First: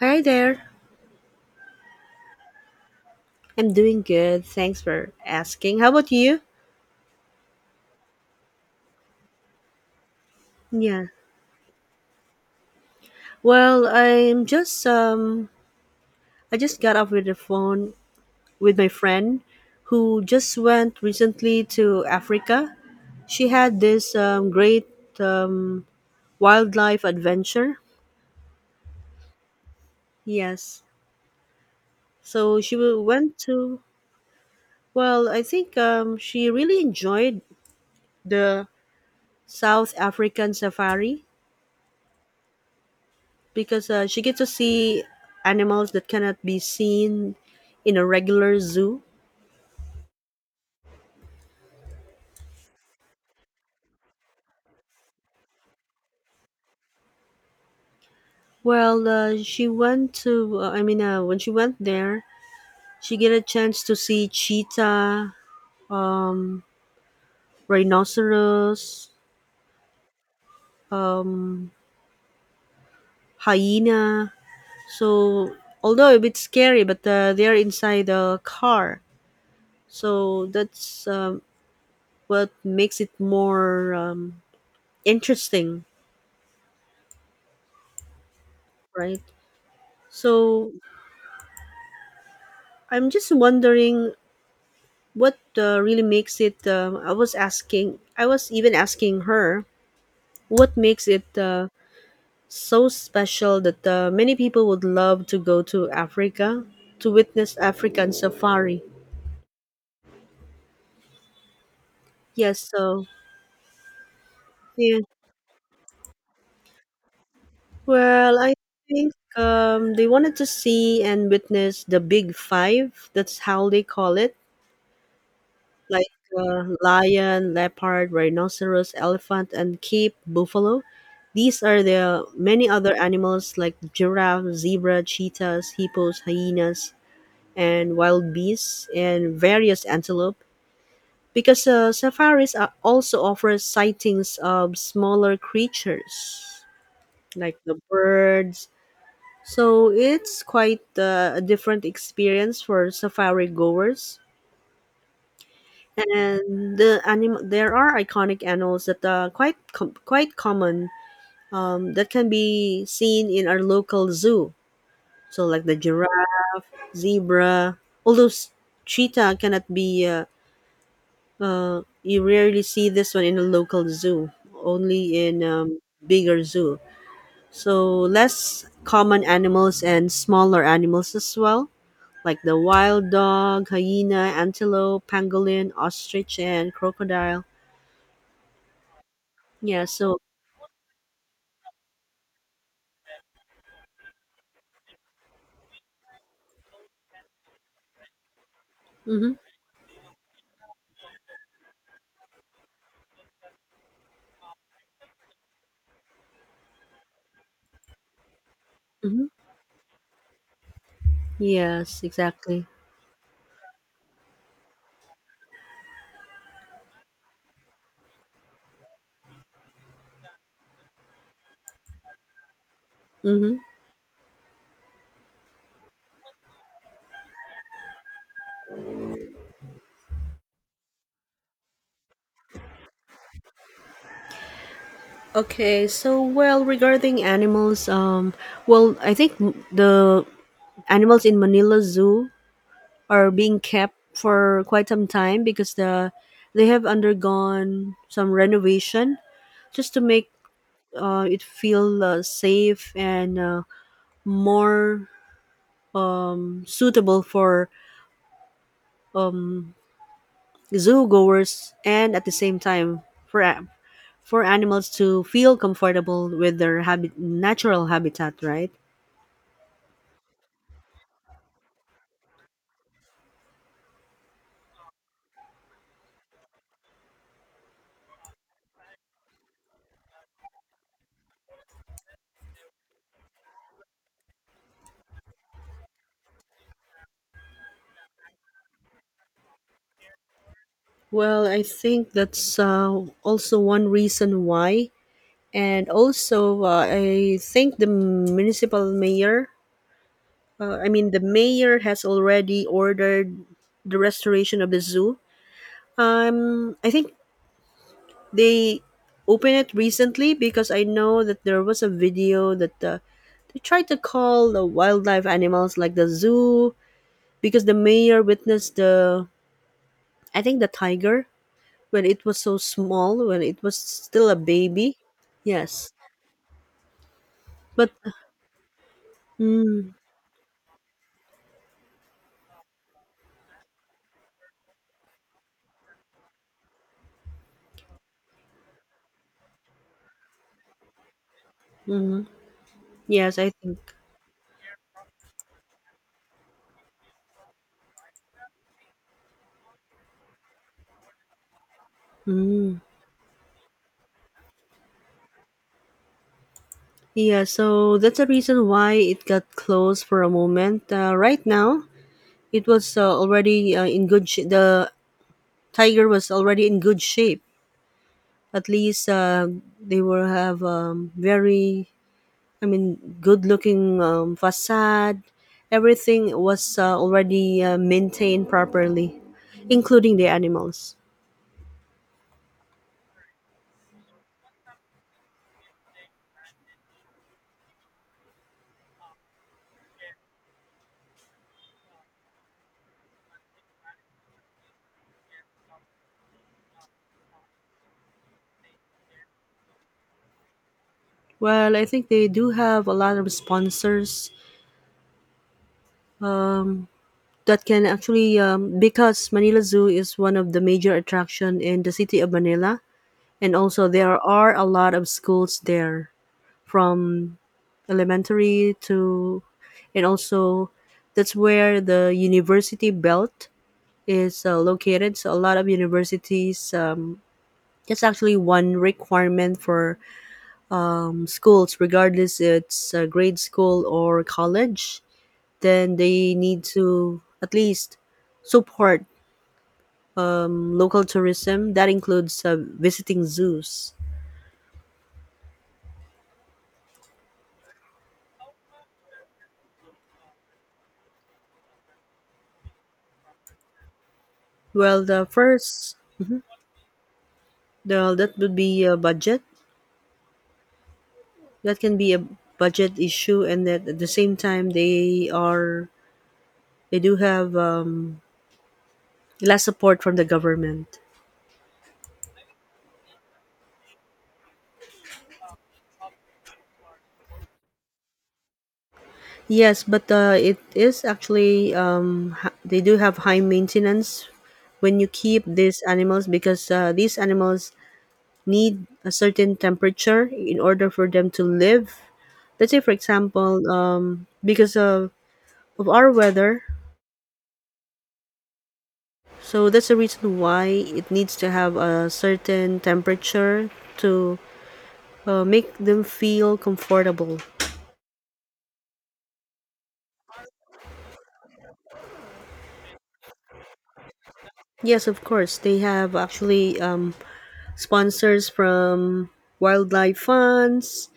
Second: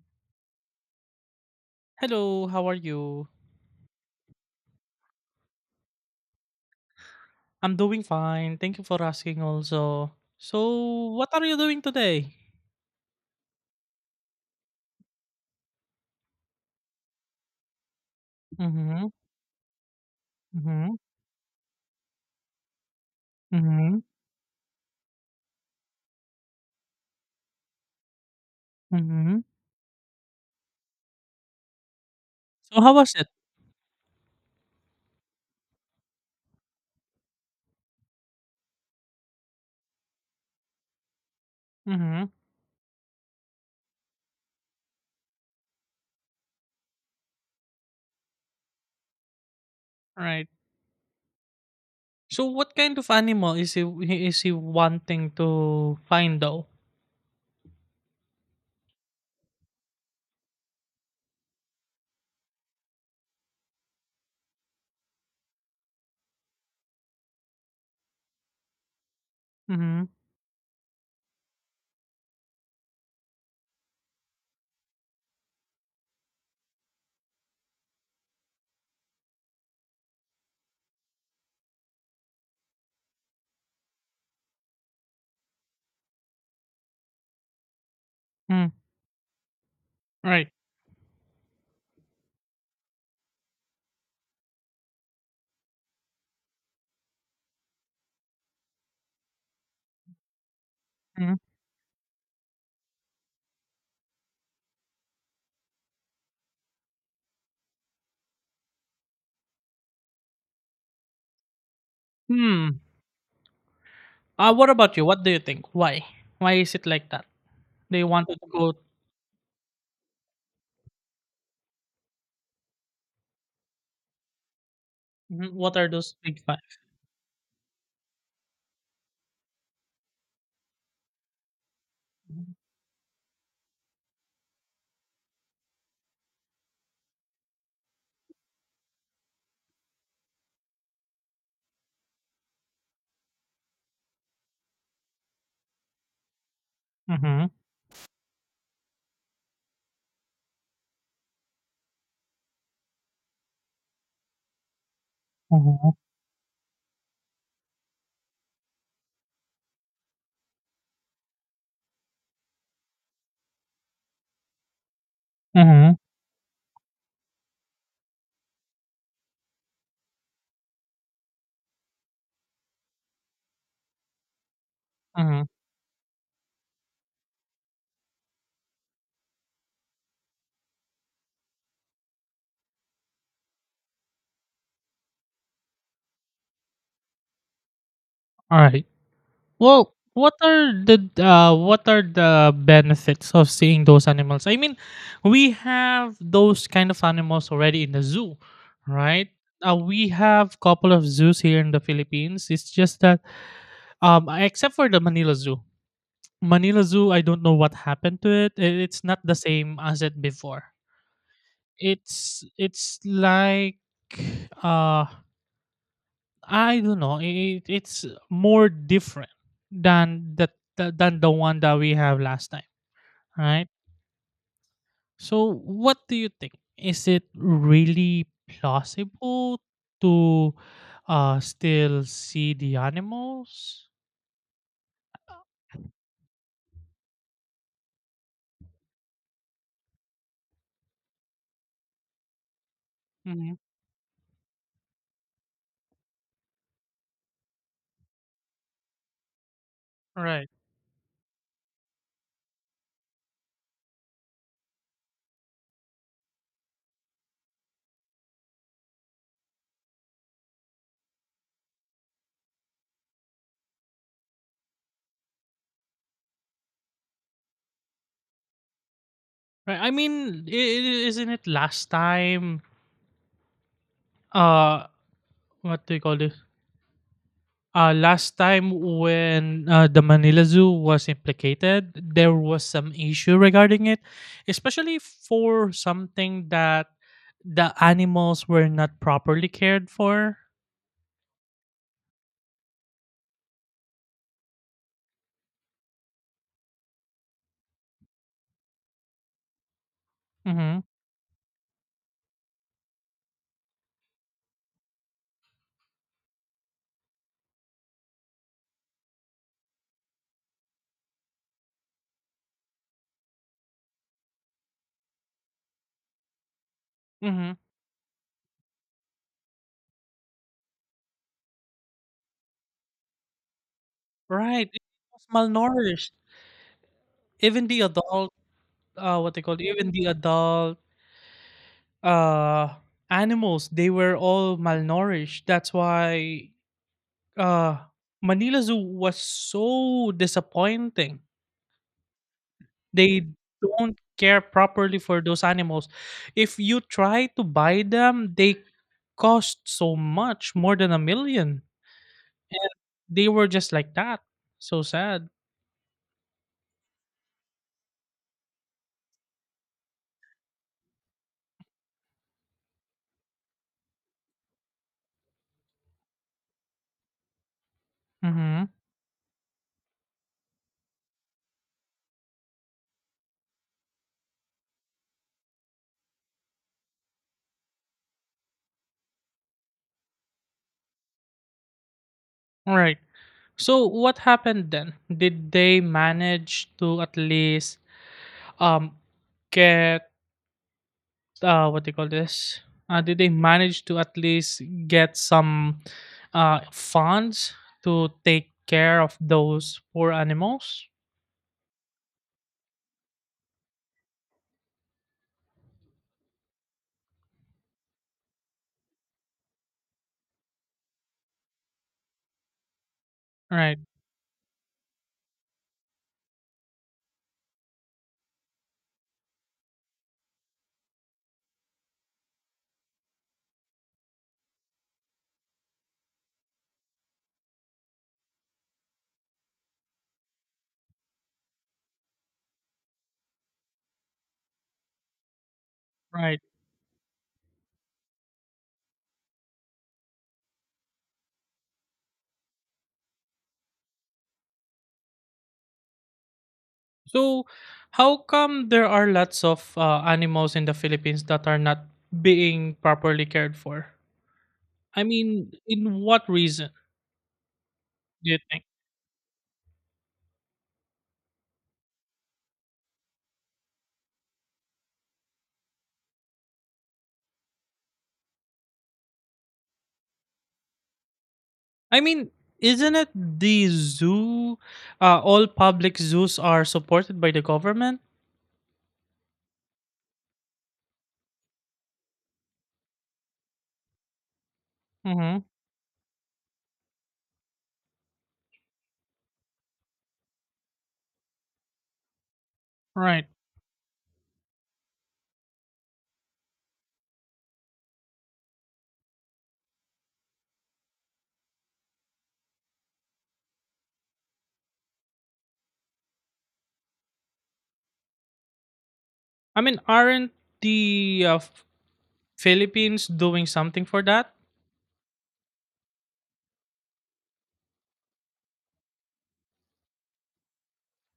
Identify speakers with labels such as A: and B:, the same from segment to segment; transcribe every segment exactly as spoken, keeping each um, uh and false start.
A: Hi there.
B: Hello, how are you?
A: I'm doing good. Thanks for asking. How about you?
B: I'm doing fine. Thank you for asking also.
A: Yeah.
B: So, what are you doing today?
A: Well, I'm just um I just got off with the phone with my
B: Mhm.
A: friend who just
B: Mhm.
A: went recently to Africa. She had
B: Mhm.
A: this um, great um, wildlife adventure.
B: Mhm.
A: Yes. So she
B: So, how
A: w-
B: was it?
A: went to well, I think um she really enjoyed the South African safari
B: Mhm.
A: because uh, she gets to see animals that cannot be seen in a regular zoo.
B: Right. So, what kind of animal is he he- is he wanting to find though?
A: Well, uh, she went to, uh, I mean, uh, when she went there, she get a chance to see cheetah, rhinoceros,
B: Mhm.
A: um, hyena. So, although a bit scary, but uh, they're inside a car. So, that's um, what makes it more um, interesting,
B: Mm.
A: right?
B: Right.
A: So, I'm just wondering what uh, really makes it um, i was asking I was even asking her what makes it
B: Mhm.
A: uh, so special that uh, many people would love to go to Africa to witness African safari. Yes.
B: Hmm.
A: So
B: Uh, what about
A: yeah.
B: you? What do you think? Why? Why is it like that? They
A: Well,
B: wanted to
A: I
B: go.
A: think um, they wanted to see and witness the big five. That's how they call it.
B: Mhm. What are
A: Like
B: those big
A: uh,
B: five?
A: lion, leopard, rhinoceros, elephant, and sheep, buffalo. These are the many other animals like giraffe, zebra, cheetahs, hippos, hyenas, and wild beasts, and various antelope. Because uh, safaris are also offer sightings of smaller creatures
B: Mhm.
A: like the birds. So it's quite uh, a different experience for safari goers.
B: Mhm.
A: And the anim- there are iconic animals that are quite com- quite common um, that can be seen in our local zoo, so like the
B: Mhm.
A: giraffe, zebra, although s- cheetah cannot be uh, uh, you rarely see this one in a local zoo, only in
B: Mhm.
A: um, bigger zoo. So less common animals and smaller animals as well, like the wild dog, hyena, antelope, pangolin, ostrich, and crocodile.
B: All right.
A: Yeah,
B: Well,
A: so
B: what are the uh, what are the benefits of seeing those animals? I mean, we have those kind of animals already in the zoo, right?
A: mhm.
B: Uh, we have couple of zoos here in the Philippines. It's just that, um, except for the Manila Zoo. Manila Zoo, I don't know what happened to it. I- It's not
A: Hmm.
B: the same as it before.
A: Yes,
B: It's
A: exactly.
B: it's like, uh, I don't know. It, it's more different than the, the than the one that we have last time,
A: Hmm.
B: right? So, what do you think? Is it really plausible to uh, still see the animals?
A: Okay, so well, regarding animals, um, well, I think the animals in Manila Zoo are
B: Hmm.
A: being kept for quite some time because the they have undergone some renovation just to make
B: Right.
A: uh, it feel uh, safe and uh, more um, suitable for um, zoo goers, and at the same time for for animals to feel comfortable with their habit, natural habitat, right?
B: Right. I mean, i- i- isn't it last time? Uh, what do you call this? Uh, last time when uh, the Manila Zoo was implicated, there was some issue regarding it, especially for something that the animals were not properly cared for.
A: Well, I think that's uh, also one reason why. And also, uh, I think the municipal mayor, uh,
B: Mm-hmm.
A: I mean, the mayor has already ordered the restoration of the zoo. Um, I think they opened it recently because I know that there was a video that uh, they tried to call the wildlife animals like the zoo,
B: Mm-hmm.
A: because the mayor witnessed the I think the tiger when it was so small, when it was still a
B: Right. It
A: baby.
B: was
A: Yes.
B: malnourished. Even the
A: But
B: adult, uh, what they call even
A: mm,
B: the adult uh, animals, they were all malnourished. That's why uh, Manila Zoo was so disappointing.
A: mhm.
B: They
A: Yes, I think
B: don't care properly for those animals. If you try to buy them, they cost so much, more than a million. And they were just like that. So sad.
A: yeah, so that's the reason why it got closed for a moment. Uh, right now, it was uh, already uh, in good sh- the tiger was already in good shape.
B: Mm-hmm.
A: At least uh, they will have um, very I mean, good looking um, facade. Everything was uh, already uh, maintained properly, including the animals.
B: All right. So what happened then? Did they manage to at least um get uh what do you call this? Uh, did they manage to at least get some uh funds to take care of those poor animals?
A: Well, I think they do have a lot of sponsors um, that can actually, um, because Manila Zoo is one of the major attraction in the city of Manila, and
B: Right,
A: also there are a lot of schools there, from elementary to, and also that's where the university belt is uh, located. So a lot of universities, um, it's actually one requirement for um, schools, regardless it's a grade school or college. Then they
B: right.
A: need to at least support um, local tourism. That includes uh, visiting zoos.
B: So, how come there are lots of uh, animals in the Philippines that are not being properly cared for?
A: Well,
B: I
A: the
B: mean,
A: first,
B: in what reason
A: the,
B: do
A: that
B: you
A: would
B: think?
A: be a budget. That can be a budget issue, and that at the same time they are they do have um, less support from the government.
B: I mean, isn't it the zoo? Uh, all public zoos are supported by the government.
A: Yes, but uh, it is actually um, ha- they do have high maintenance when you keep
B: Mm-hmm.
A: these animals because uh, these animals need a certain temperature in order for them to live. Let's say, for
B: Right.
A: example, um, because of, of our weather, so that's the reason why it needs to have a certain temperature to uh, make them feel comfortable.
B: I mean, aren't the uh, F- Philippines doing something for that?
A: Yes, of course, they have actually um, sponsors from wildlife funds,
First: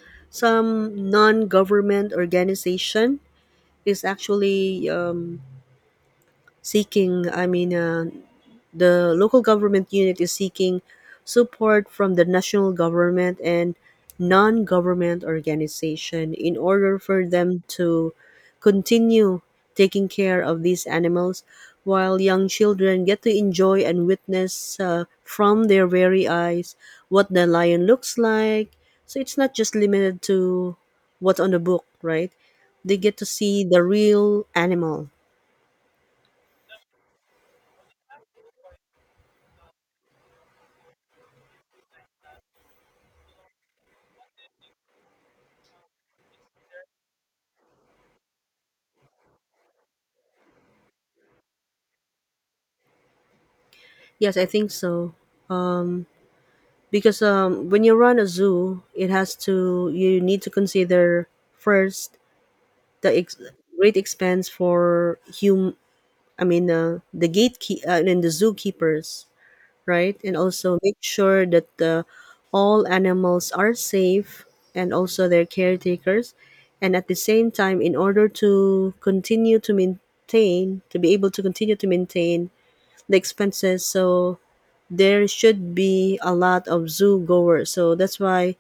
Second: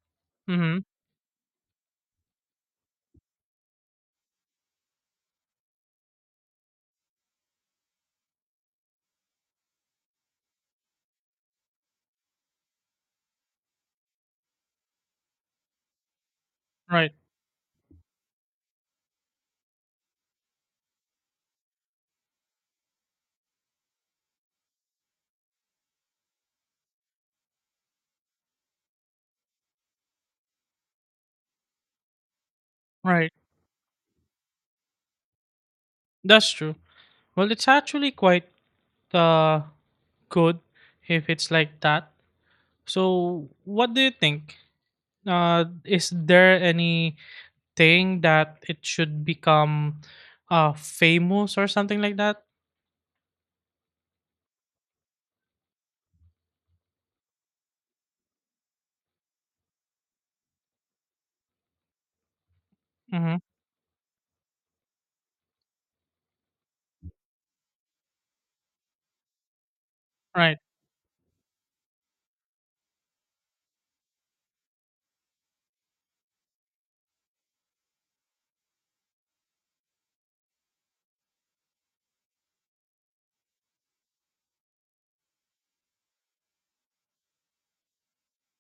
B: Mm-hmm.
A: some non-government organization is actually um, seeking, I mean, uh, the local government unit is seeking support from the national government and non government organization in order
B: Right.
A: for them to continue taking care of these animals, while young children get to enjoy and witness uh, from their very eyes what the lion looks like. So it's not just limited to what's on the book, right? They get to
B: Right.
A: see the real animal.
B: That's true. Well, it's actually quite uh, good if it's like that. So, what do you think? Uh, is there any thing that it should become uh, famous or something like that?
A: Yes, I think so. Um. Because um, when you run a zoo, it has to you need to consider first the ex-
B: Mm-hmm.
A: great expense for hum i mean uh, the gatekeep uh, and the zookeepers, right, and
B: Right,
A: also make sure that uh, all animals are safe, and also their caretakers, and at the same time in order to continue to maintain to be able to continue to maintain the expenses. So there should be a lot of zoo goers, so that's why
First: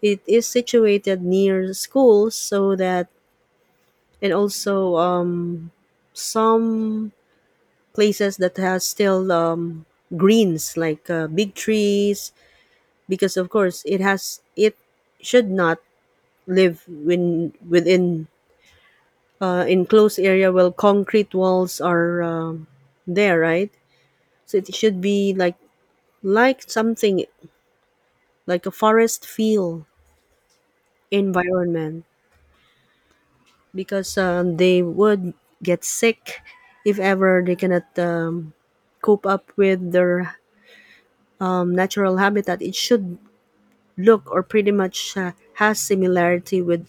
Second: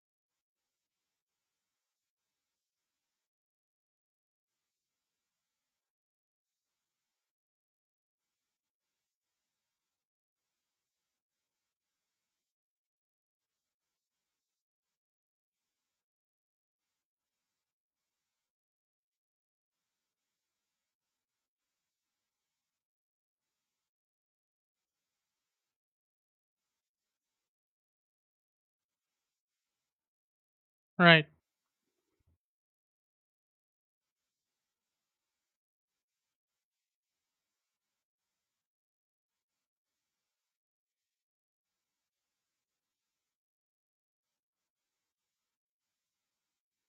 A: it is situated near schools, so that. And also um, some places that has still um, greens like uh, big trees, because of course it has it should not live in within uh, enclosed area where concrete walls are um, there, right? So it should be like like something like a forest feel
B: right,
A: environment. Because um, they would get sick if ever they cannot um, cope up with their um, natural habitat. It should look or pretty much uh, has similarity with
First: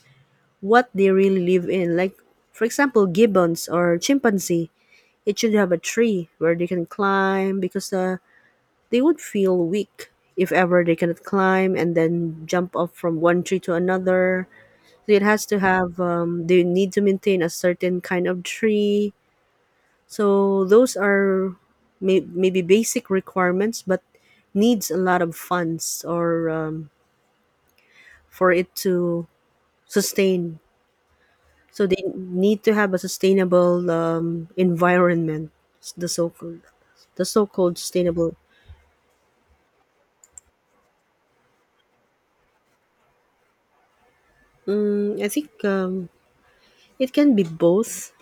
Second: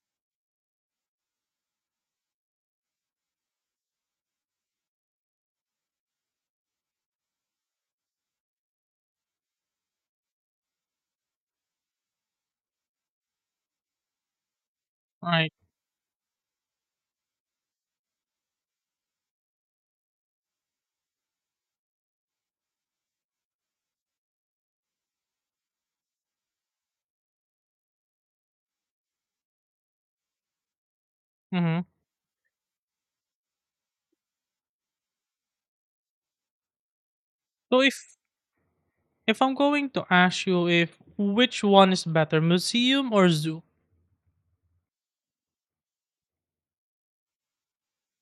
A: what they really live in. Like, for example, gibbons or chimpanzee, it should have a tree where they can climb because uh, they would feel weak if ever they cannot climb and then jump off from one tree to another. So it has
B: right.
A: to have, um, they need to maintain a certain kind of tree. So those are may- maybe basic requirements, but needs a lot of funds, or um, for it to sustain.
B: Mm-hmm.
A: So they need to have a sustainable um, environment, the so-called the so-called
B: So, if
A: sustainable.
B: if I'm going to ask you if which one is better, museum or zoo?
A: Mm, I think um, it can be both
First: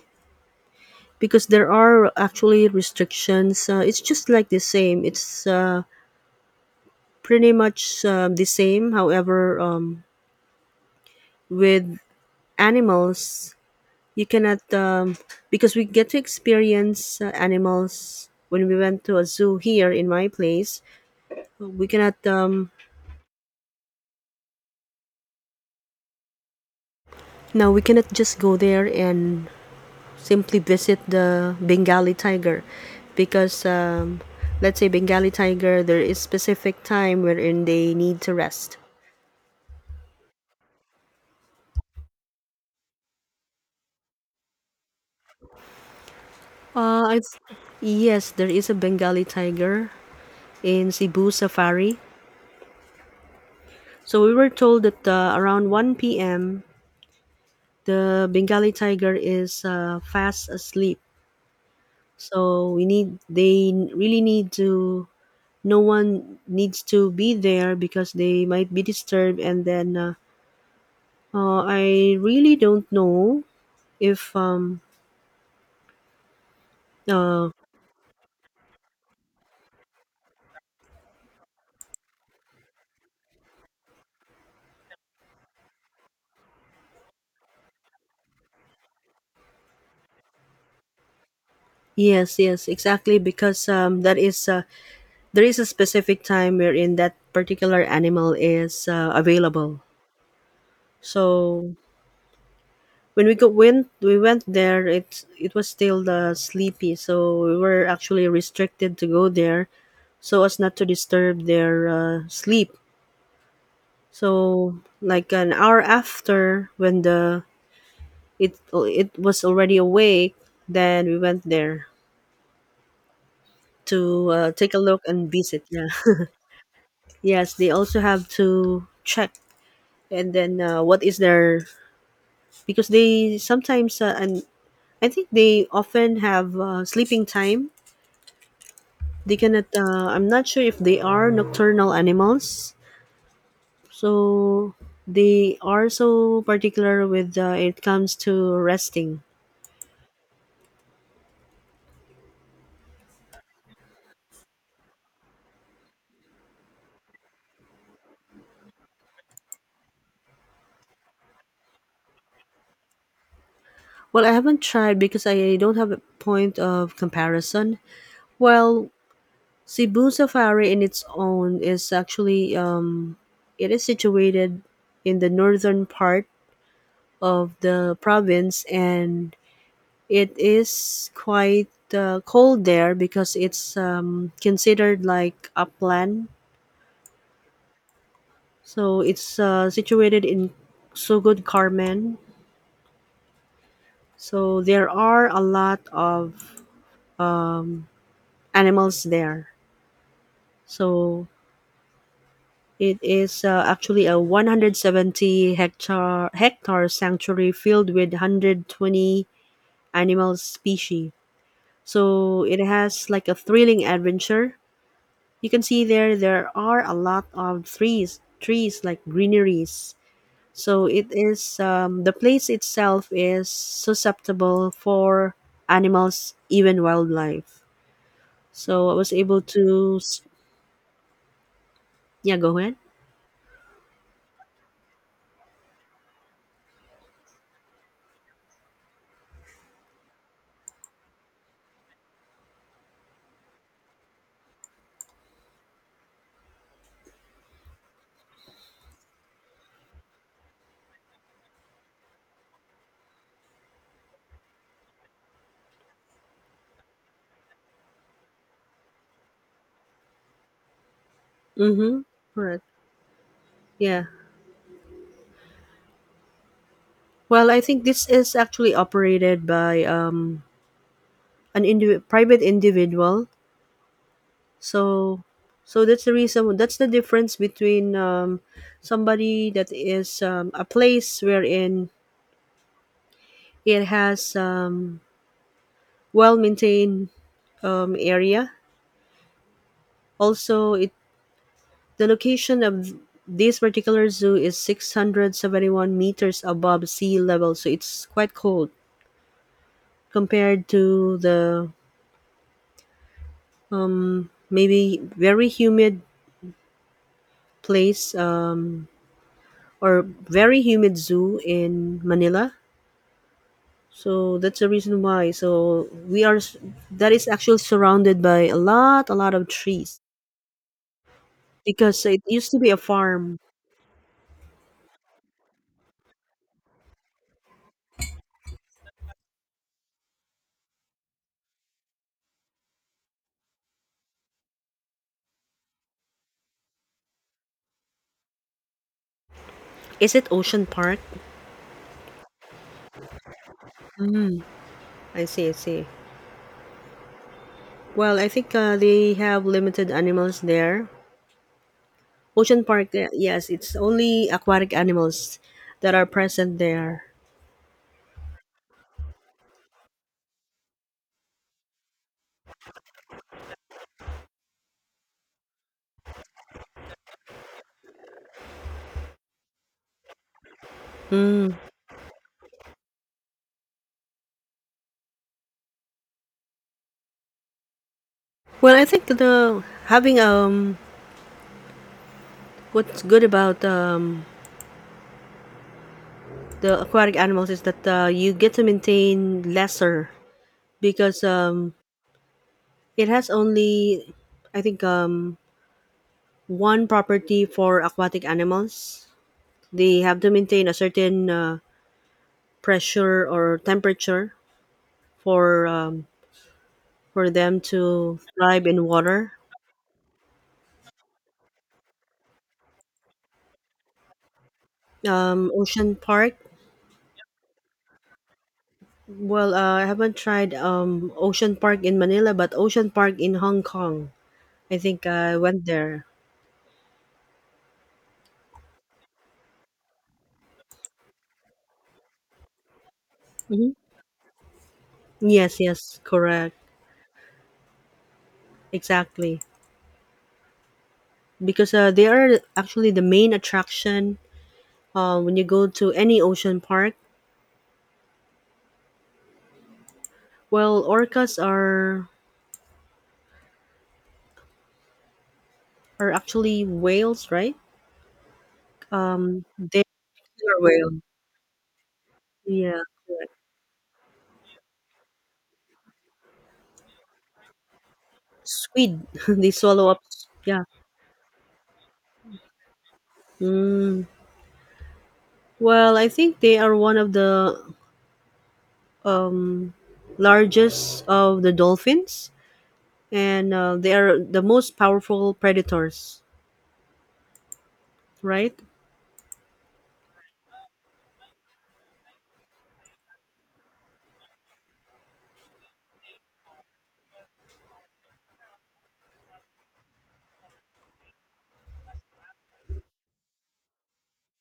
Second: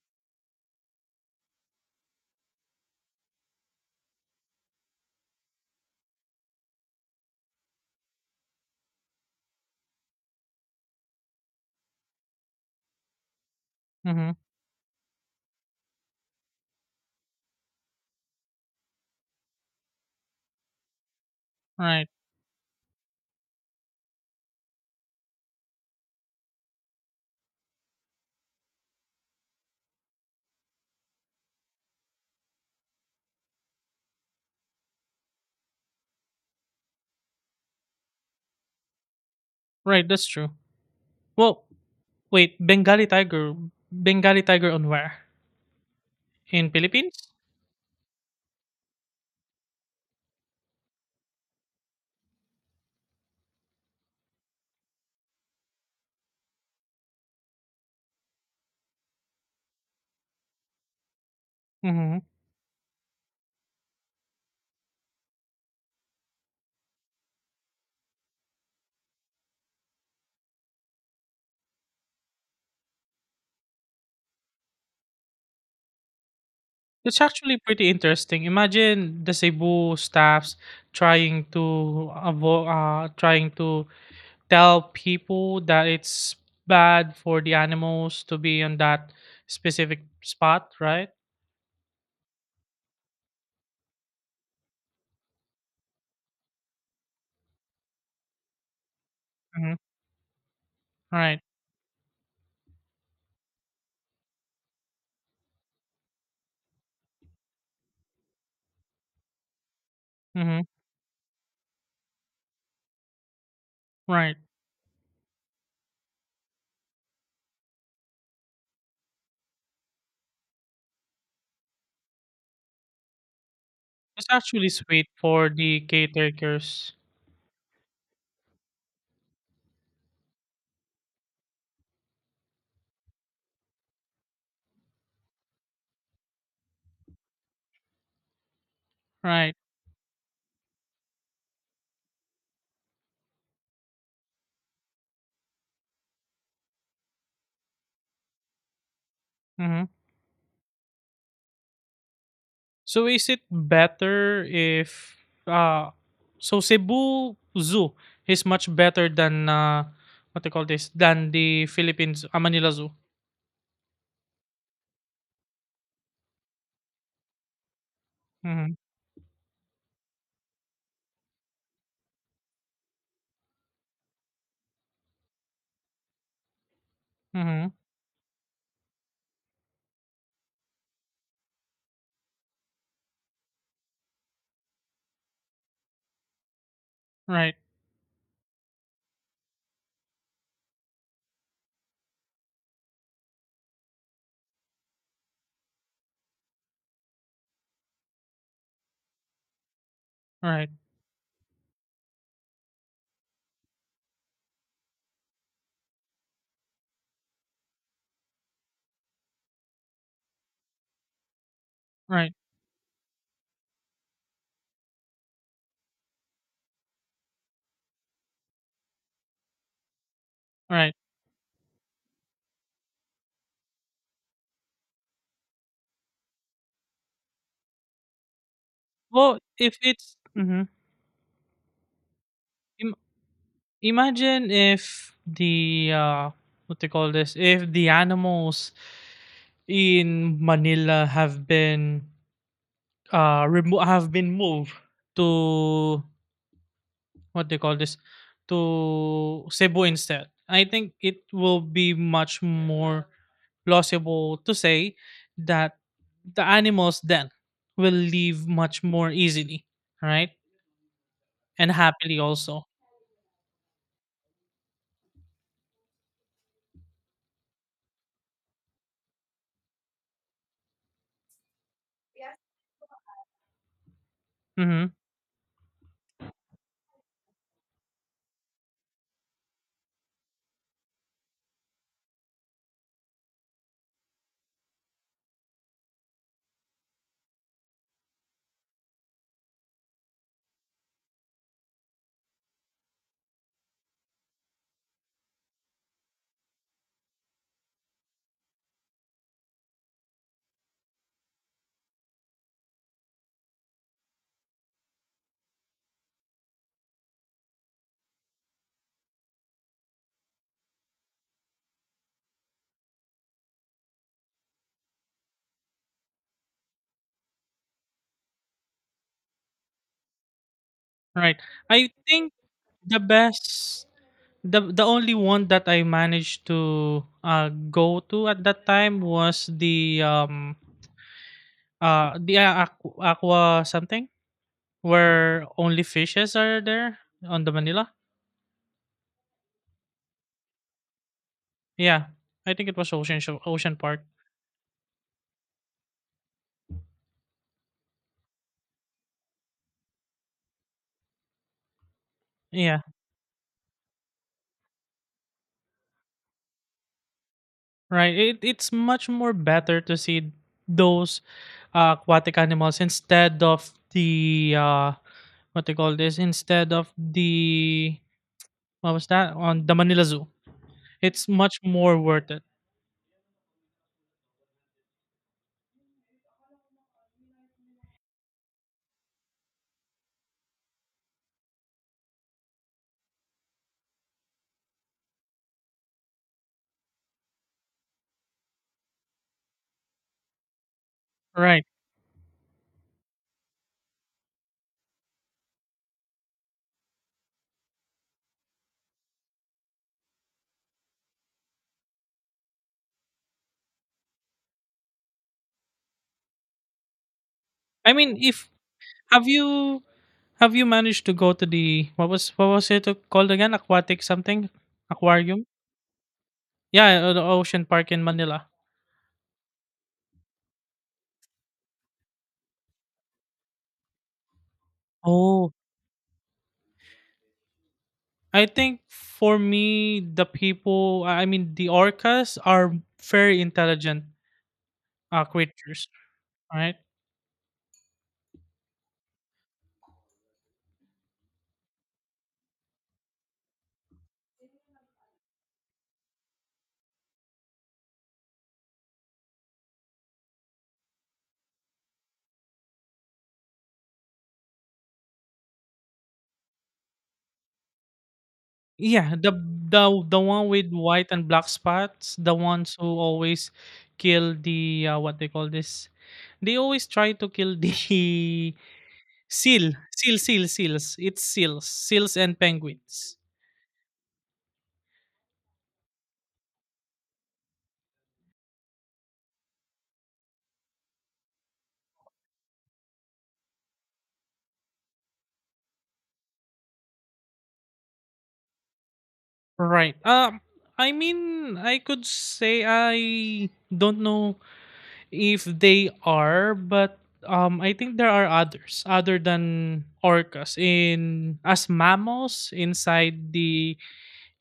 A: because there are actually restrictions. Uh, it's just like the same. It's uh, pretty much uh, the same. However, um, with animals you
B: Mm-hmm.
A: cannot, um, because we get to experience uh, animals when we went to a zoo here in my place. We
B: Right,
A: cannot, um, now we cannot just go there and simply visit the Bengali tiger because, um, let's say, Bengali tiger, there is specific time wherein they need to rest.
B: right. That's true. Well, wait, Bengali tiger, Bengali tiger on where? In
A: Uh, I
B: Philippines?
A: th- Yes, there is a Bengali tiger in Cebu Safari. So we were told that uh, around one p m the Bengali tiger is uh, fast asleep.
B: Mm-hmm.
A: So we need they really need to no one needs to be there because they might be disturbed, and then uh, uh, I really don't know if um
B: It's
A: uh
B: actually pretty interesting. Imagine the Cebu staffs trying to avo- uh, trying to tell people that it's bad for the animals to be on that specific spot, right?
A: yes, yes, exactly, because um that is uh, there is a specific time wherein that particular animal is uh,
B: Mm-hmm.
A: available.
B: Right.
A: So when we go went we went there, it's it was still the sleepy, so we were actually restricted to go there so as
B: Mm-hmm.
A: not to disturb their uh, sleep.
B: Right.
A: So like an hour after when the it it was already awake, then we went there
B: It's
A: to uh,
B: actually
A: take a look
B: sweet
A: and
B: for
A: visit,
B: the
A: yeah.
B: caretakers,
A: Yes, they also have to check and then uh, what is their because they sometimes uh, and I think they often have uh, sleeping time. They
B: right?
A: cannot. Uh, I'm not sure if they are nocturnal animals, so they are so particular with uh, it comes to resting.
B: Mm-hmm. So is it better if uh so Cebu Zoo is much better than uh what they call this than the Philippines uh, Manila Zoo.
A: Well, I haven't tried because I don't have a point of comparison.
B: Mhm.
A: Well, Cebu Safari in its own is actually um, it is situated in the northern part of
B: Mhm.
A: the province, and it is quite uh, cold there because it's um, considered like upland.
B: Right.
A: So it's uh, situated in Sugod Carmen. So there are a lot of um, animals there.
B: Right.
A: So it is uh, actually a one hundred seventy hectare hectare sanctuary filled with one hundred twenty animal species.
B: Right.
A: So it has like a thrilling adventure. You can see there there are a lot of trees, trees like greeneries. So
B: Right.
A: it is um, the place itself is susceptible for animals, even wildlife. So I was
B: Well,
A: able
B: if
A: to,
B: it's
A: s-
B: mhm.
A: yeah, go ahead.
B: Im- imagine if the uh what they call this if the animals in Manila have been uh remo- have been moved to what they call this to Cebu instead. I think it will be much more plausible to say that the animals then will leave much more easily, right? And
A: Mm-hmm.
B: happily
A: Correct.
B: also.
A: Yeah. Well, I think this is actually operated by um, an indiv- private individual.
B: Hmm.
A: So, so that's the reason. That's the difference between um, somebody that is um, a place wherein it has um, well maintained um, area. Also, it the location of this particular zoo is six hundred seventy-one meters above sea level, so it's quite cold compared to the um, maybe very humid place um, or very humid zoo in Manila. So that's the reason why. So we are s- that is actually surrounded by a lot, a lot of trees
B: Right. I
A: because it
B: think
A: used to be a
B: the
A: farm.
B: best the the only one that I managed to uh go to at that time was the um uh the aqua, aqua something. Where only fishes are there on the Manila?
A: Is it Ocean Park?
B: Yeah. I think it was Ocean Sho- Ocean Park.
A: I see, I see. Well, I think uh, they have limited animals there. Ocean
B: Yeah.
A: Park, uh, yes, it's only aquatic animals that are present there.
B: Right. It, it's much more better to see those uh, aquatic animals instead of the uh what they call this instead of the what was that on the Manila Zoo. It's
A: Mm.
B: much more worth it.
A: Well, I think the having um what's good about um the aquatic animals is that uh, you get to maintain lesser because
B: Right.
A: um it has only, I think um one property for aquatic animals. They have to maintain a certain uh, pressure or temperature for um, for them
B: I mean,
A: to
B: if
A: thrive in
B: have
A: water.
B: you have you managed to go to the what was what was it called again? Aquatic something aquarium?
A: Um, Ocean Park.
B: Yeah, uh, the Ocean Park in Manila.
A: Well, uh, I haven't tried um, Ocean Park in Manila, but Ocean Park in Hong Kong. I think I
B: Oh,
A: went there.
B: I think for me, the people, I mean, the orcas are very
A: Hmm.
B: intelligent uh,
A: Yes,
B: creatures,
A: yes, correct,
B: right?
A: exactly. Because uh, they are actually the main attraction uh, when you go to any ocean park. Well, orcas are are actually whales, right?
B: Yeah, the
A: Um, they
B: the the one
A: are
B: with
A: whale.
B: white and black spots, the ones
A: Yeah,
B: who
A: correct.
B: always kill the uh, what they call this. They always try to kill the
A: Squid. They
B: seal,
A: swallow up.
B: seal, seal,
A: Yeah.
B: seals. It's seals, seals and penguins.
A: Mm. Well, I think they are one of the um, largest of the dolphins, and uh, they are the most powerful predators, right?
B: Right. Um, I mean, I could say I don't know if they are, but um, I think there are others other than orcas in as mammals inside the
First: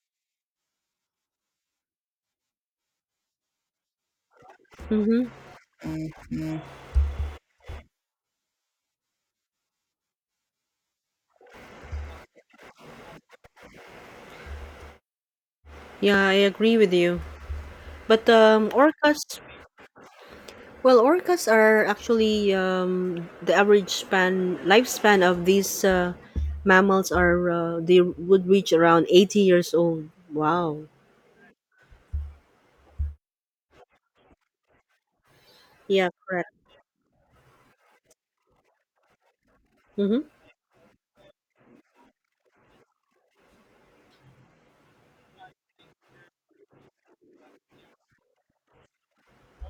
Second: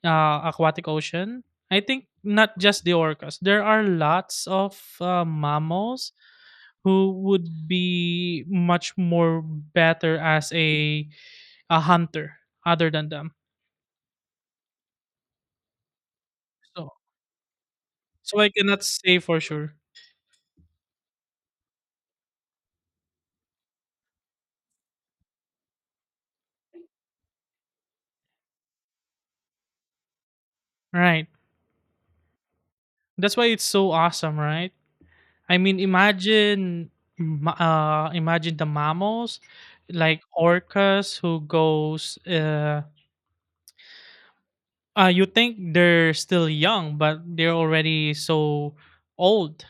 B: uh, aquatic ocean. I think not just the orcas. There are lots of uh,
A: Mm-hmm.
B: mammals who would be much more better as a a hunter other than them.
A: Yeah, I agree with
B: So
A: you. But
B: so I
A: um,
B: cannot
A: orcas,
B: say for sure.
A: well, orcas are actually um, the average span lifespan of these uh, mammals are uh, they would reach around eighty years old. Wow.
B: Right. That's why it's so awesome, right? I mean,
A: Yeah, correct.
B: imagine, m- uh, imagine the mammals, like
A: Mm-hmm.
B: orcas, who goes. Uh, uh, you think they're still young, but they're already so old.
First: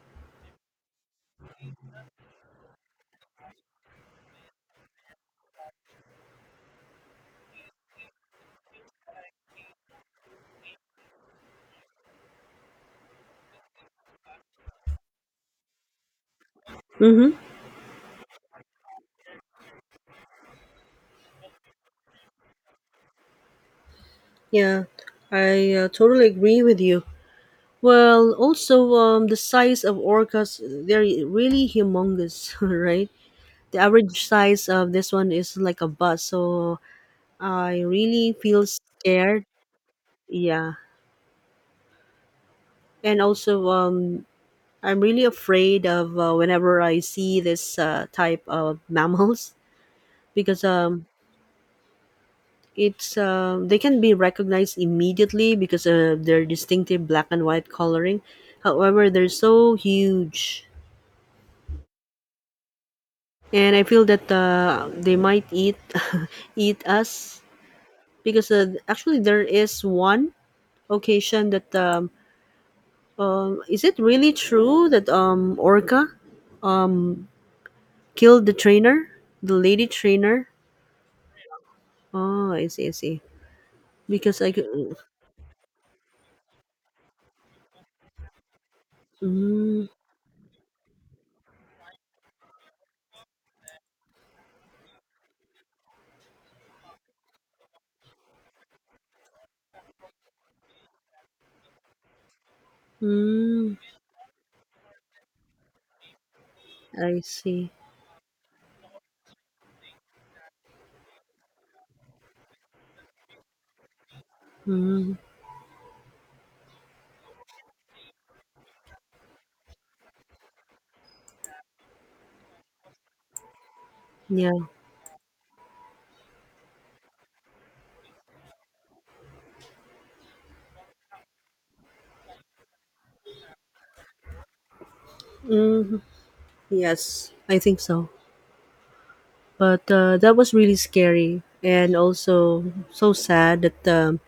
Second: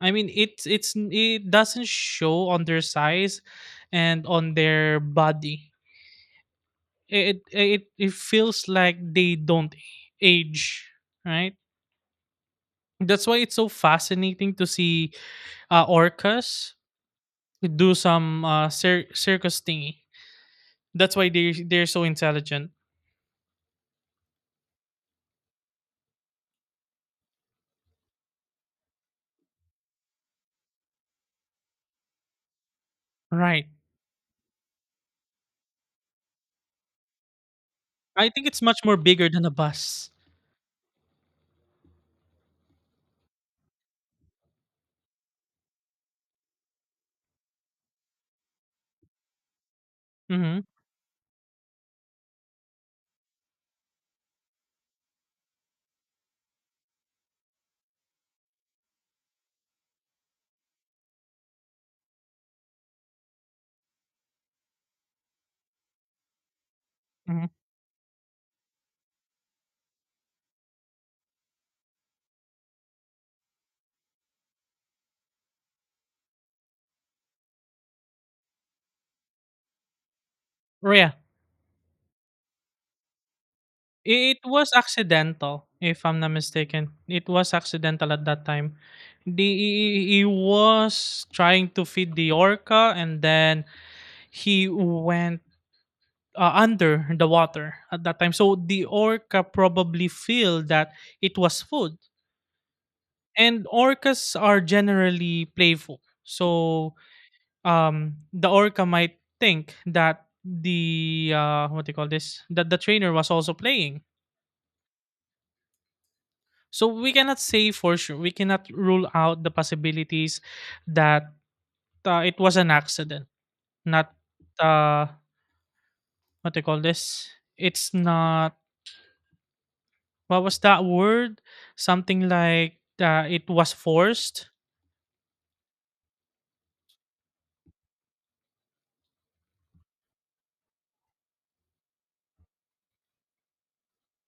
B: I mean, it's it's it doesn't show on their size, and on their body. It it it feels like they don't age, right? That's why it's so fascinating to see uh, orcas
A: Mm-hmm.
B: do some uh, cir- circus thingy. That's why they they're so intelligent.
A: Yeah, I uh, totally agree with you. Well, also um, the size of orcas, they're really humongous, right?
B: Right.
A: The average size of this one is like a bus, so I
B: I
A: really
B: think it's
A: feel
B: much more bigger
A: scared.
B: than a bus.
A: Yeah, and also um, I'm really afraid of uh, whenever I see this uh, type of mammals because
B: Mhm.
A: um, it's uh, they can be recognized immediately because of their distinctive black and white coloring. However, they're so huge, and I feel that uh, they might eat eat us,
B: Mhm.
A: because uh, actually there is one occasion that um, um, is it really true that um Orca killed the trainer, the lady trainer?
B: Or yeah.
A: Oh, I see, I see.
B: It
A: Because I
B: was
A: could,
B: accidental, if I'm not mistaken. It was accidental at that time. The
A: mm,
B: he was trying to feed the orca, and then he went uh, under the water at that time. So the orca probably feel that it was food, and
A: mm,
B: orcas are generally playful. So
A: I see.
B: um the orca might think that the uh what do you call this that the trainer was also playing,
A: Mm,
B: so we cannot say for sure, we cannot rule out the possibilities that uh, it was an accident, not
A: yeah.
B: uh what do you call this, it's not what was that word, something like uh, it was forced.
A: Mm, yes, I think so. But uh, that was really scary and also so sad that um,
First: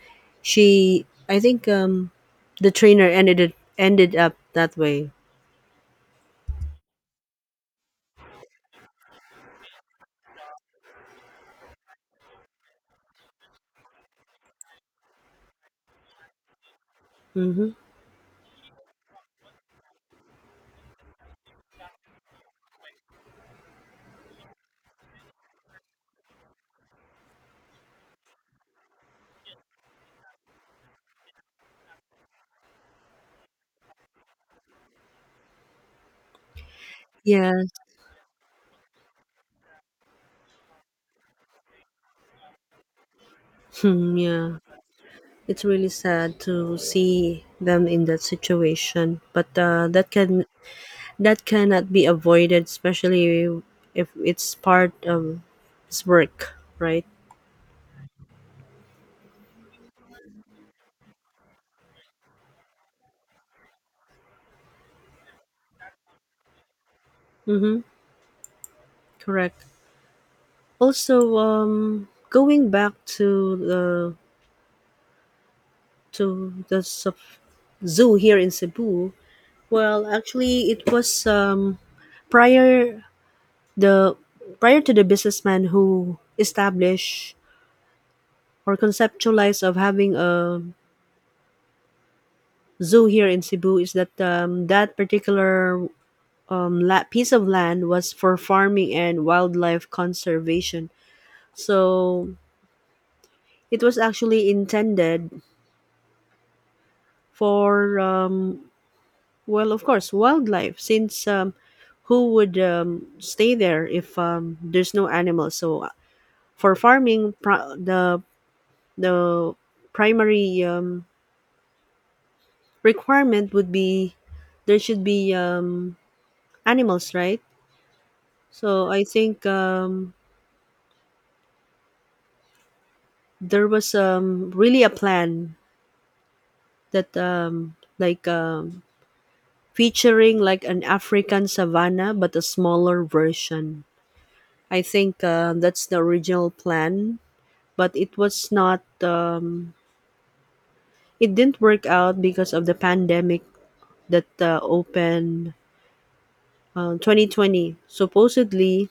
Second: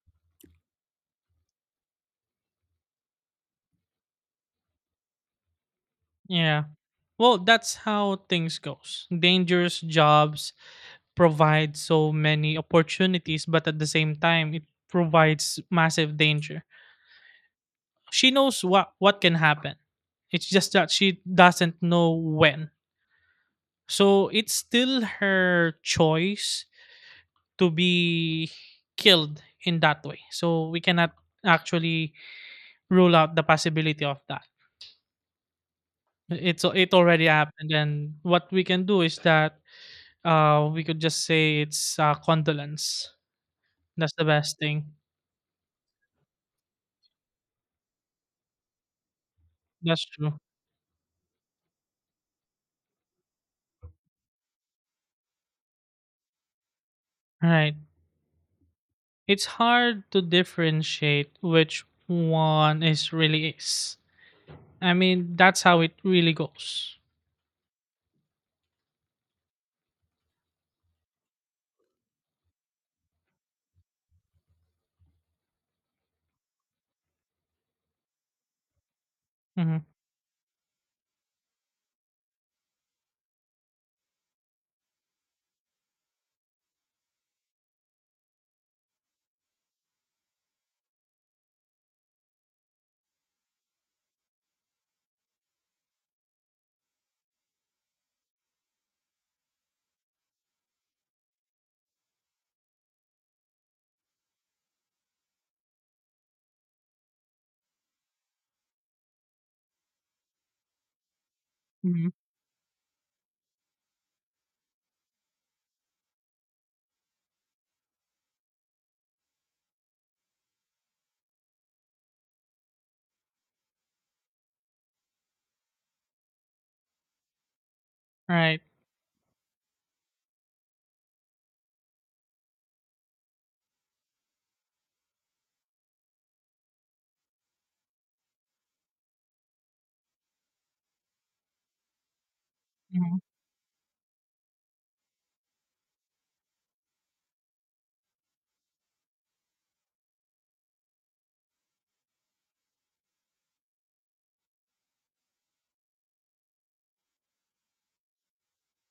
A: she, I think um, the trainer ended it, ended up that way.
B: Yeah, well that's how things goes. Dangerous jobs provides so many opportunities, but at the same time, it provides massive danger.
A: Hmm.
B: She knows what what can happen. It's just that she doesn't know when. So it's still her choice to be killed in that way. So we cannot actually rule out the possibility of that. It's it already
A: Yes.
B: happened, and what we can do is that uh, we could just say it's uh, condolence. That's
A: Hmm,
B: the best
A: yeah.
B: thing.
A: It's really sad to see them in that situation, but uh,
B: That's
A: that
B: true.
A: can that cannot be avoided, especially if it's part of his work, right?
B: Right. It's hard to differentiate which one is really is. I mean, that's how it really goes.
A: Mm-hmm. Correct. Also, um, going back to the to the s- zoo here in Cebu.
B: Hmm.
A: Well, actually, it was um, prior the prior to the businessman who established or conceptualized of having a zoo here in Cebu, is that um, that particular um, la- piece of land was for farming and wildlife conservation. So it was actually intended for um, well, of course, wildlife, since um,
B: Hmm.
A: who would um, stay there if um, there's no animals? So, uh, for farming, pri- the the primary um, requirement would be there should be um, animals, right?
B: Right.
A: So, I think um, there was um, really a plan that um, like um, featuring like an African savanna, but a smaller
B: Hmm.
A: version. I think uh, that's the original plan, but it was not um, it didn't work out because of the pandemic that uh, opened uh, twenty twenty. Supposedly,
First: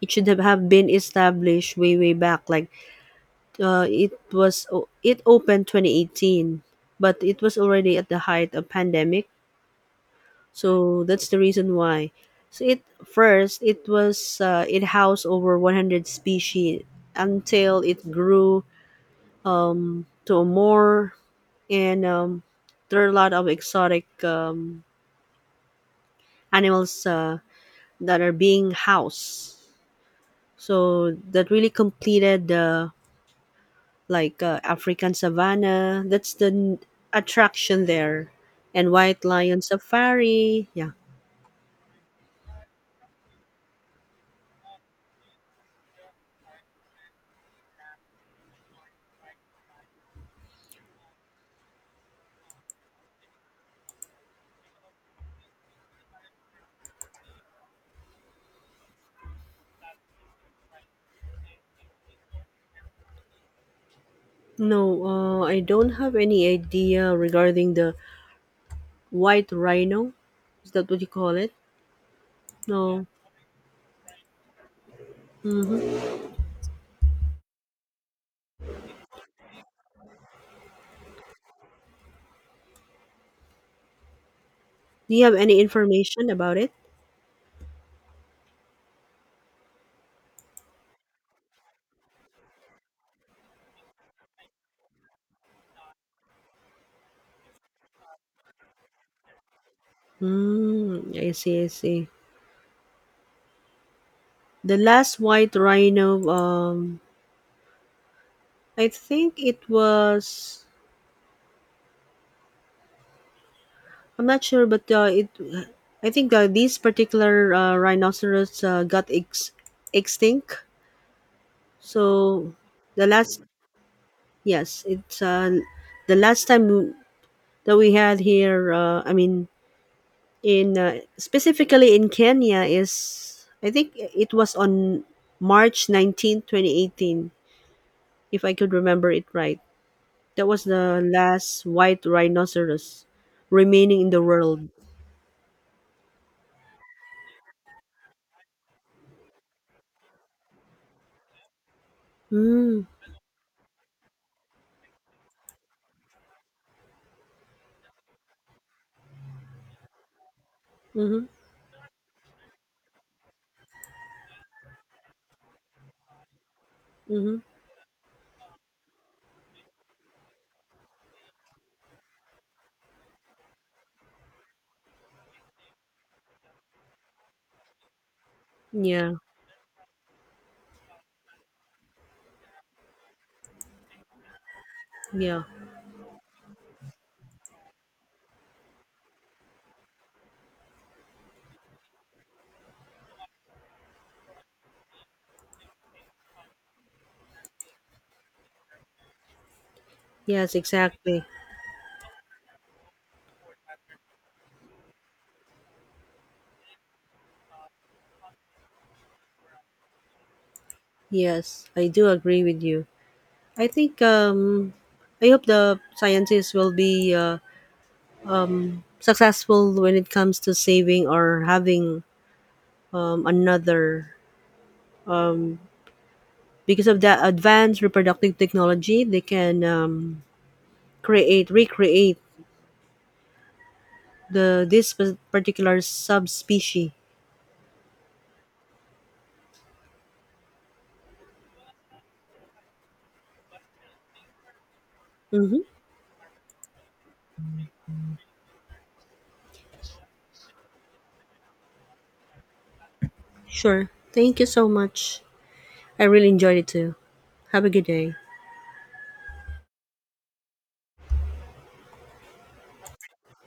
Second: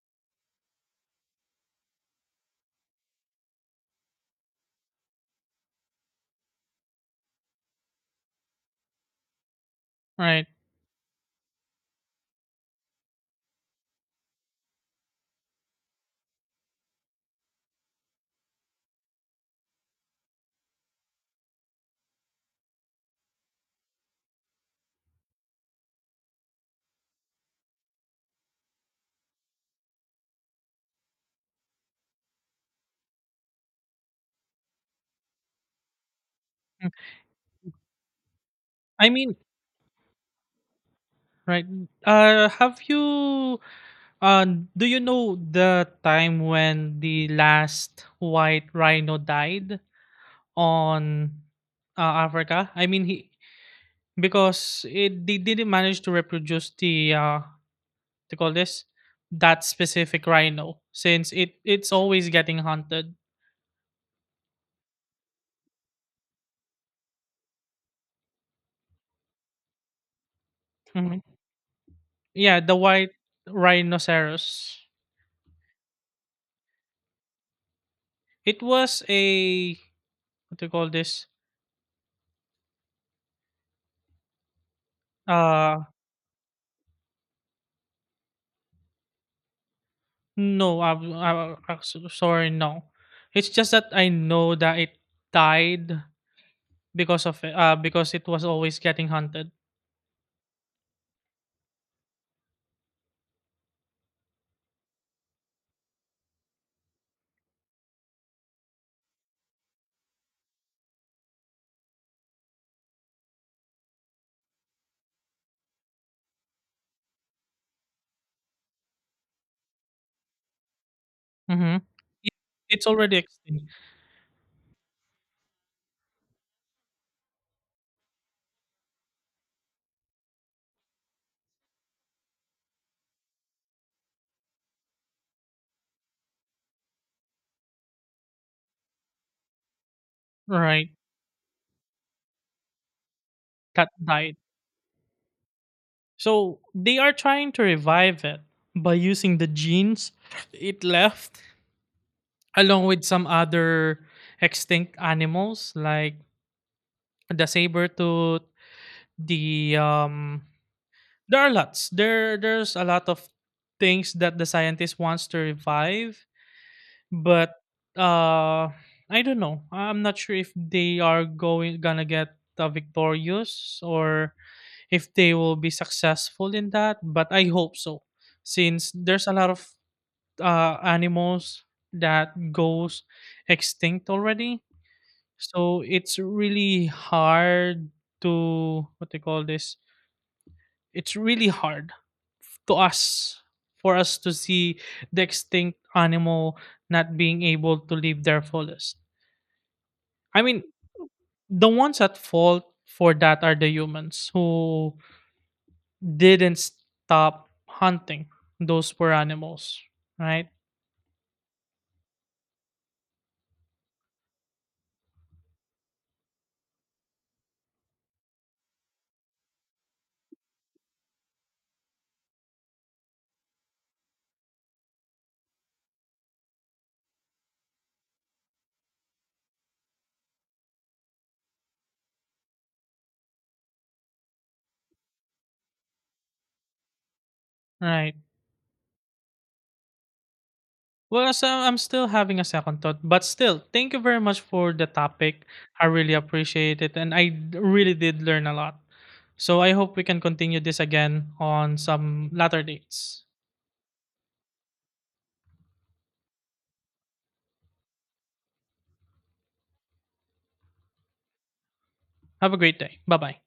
A: it should have have been established way way back, like uh, it was o- it opened twenty eighteen, but it was already at the height of pandemic,
B: Right.
A: so that's the reason why. So, it first it was uh, it housed over one hundred species until it grew um, to more, and um, there are a lot of exotic um, animals uh, that are being housed. So that really completed the, like uh, African savannah. That's the n-
B: Mm.
A: attraction there, and
B: I
A: White
B: mean,
A: Lion Safari. Yeah.
B: right. Uh, have you? Uh, do you know the time when the last white rhino died on uh, Africa? I mean, he because it they didn't manage to reproduce the uh, to call this that specific rhino since it it's always getting hunted.
A: No, uh, I don't have any idea regarding the white rhino. Is that what you
B: Mhm.
A: call it?
B: Yeah, the
A: No.
B: white rhinoceros. It was a what do you call this?
A: Do you have any
B: Uh
A: information about it?
B: no, I, I, I sorry, no. It's just that I know that it died because of it, uh because it was always getting hunted.
A: Hmm. I see. I see. The last white rhino, um, I think it was, I'm not sure, but uh, it. I think uh, these particular uh, rhinoceros uh, got ex- extinct.
B: Mm-hmm.
A: So
B: It's
A: the
B: already
A: last,
B: extinct,
A: yes, it's uh, the last time that we had here. Uh, I mean, in uh, specifically in Kenya, is, I think it was on March nineteenth, twenty eighteen, if I could remember it right. That was
B: right?
A: the last white rhinoceros
B: That
A: remaining in the
B: died.
A: world.
B: So they are trying to revive it by using the genes it left, along
A: Mm.
B: with some other extinct animals like the saber tooth. The um,
A: Mm-hmm.
B: there are lots. There there's a lot of things that the scientist wants to revive,
A: Mm-hmm.
B: but uh, I don't know. I'm not sure if they are going gonna get uh, victorious or if they will be successful in that, but I hope so, since
A: Yeah.
B: there's a lot of uh, animals that goes extinct already.
A: Yeah.
B: So it's really hard to what they call this, it's really hard to us for us to see the extinct animal not being able to live their fullest. I
A: Yes,
B: mean,
A: exactly.
B: the ones at fault for that are the humans who didn't stop hunting those poor animals. Right?
A: Yes, I do agree with you. I think um I hope the scientists will be uh, successful when it comes to saving or having um, another um, because of that advanced reproductive technology, they can um, create recreate the, this pa- particular subspecies.
B: Right. Well, so I'm still having a second thought, but still, thank you very much for the topic.
A: Mm-hmm.
B: I really appreciate it, and I d- really did learn a lot. So I hope we can continue this again on some latter dates.
A: Sure. Thank you so much. I really enjoyed it too. Have a good day.
B: Have a great day. Bye bye.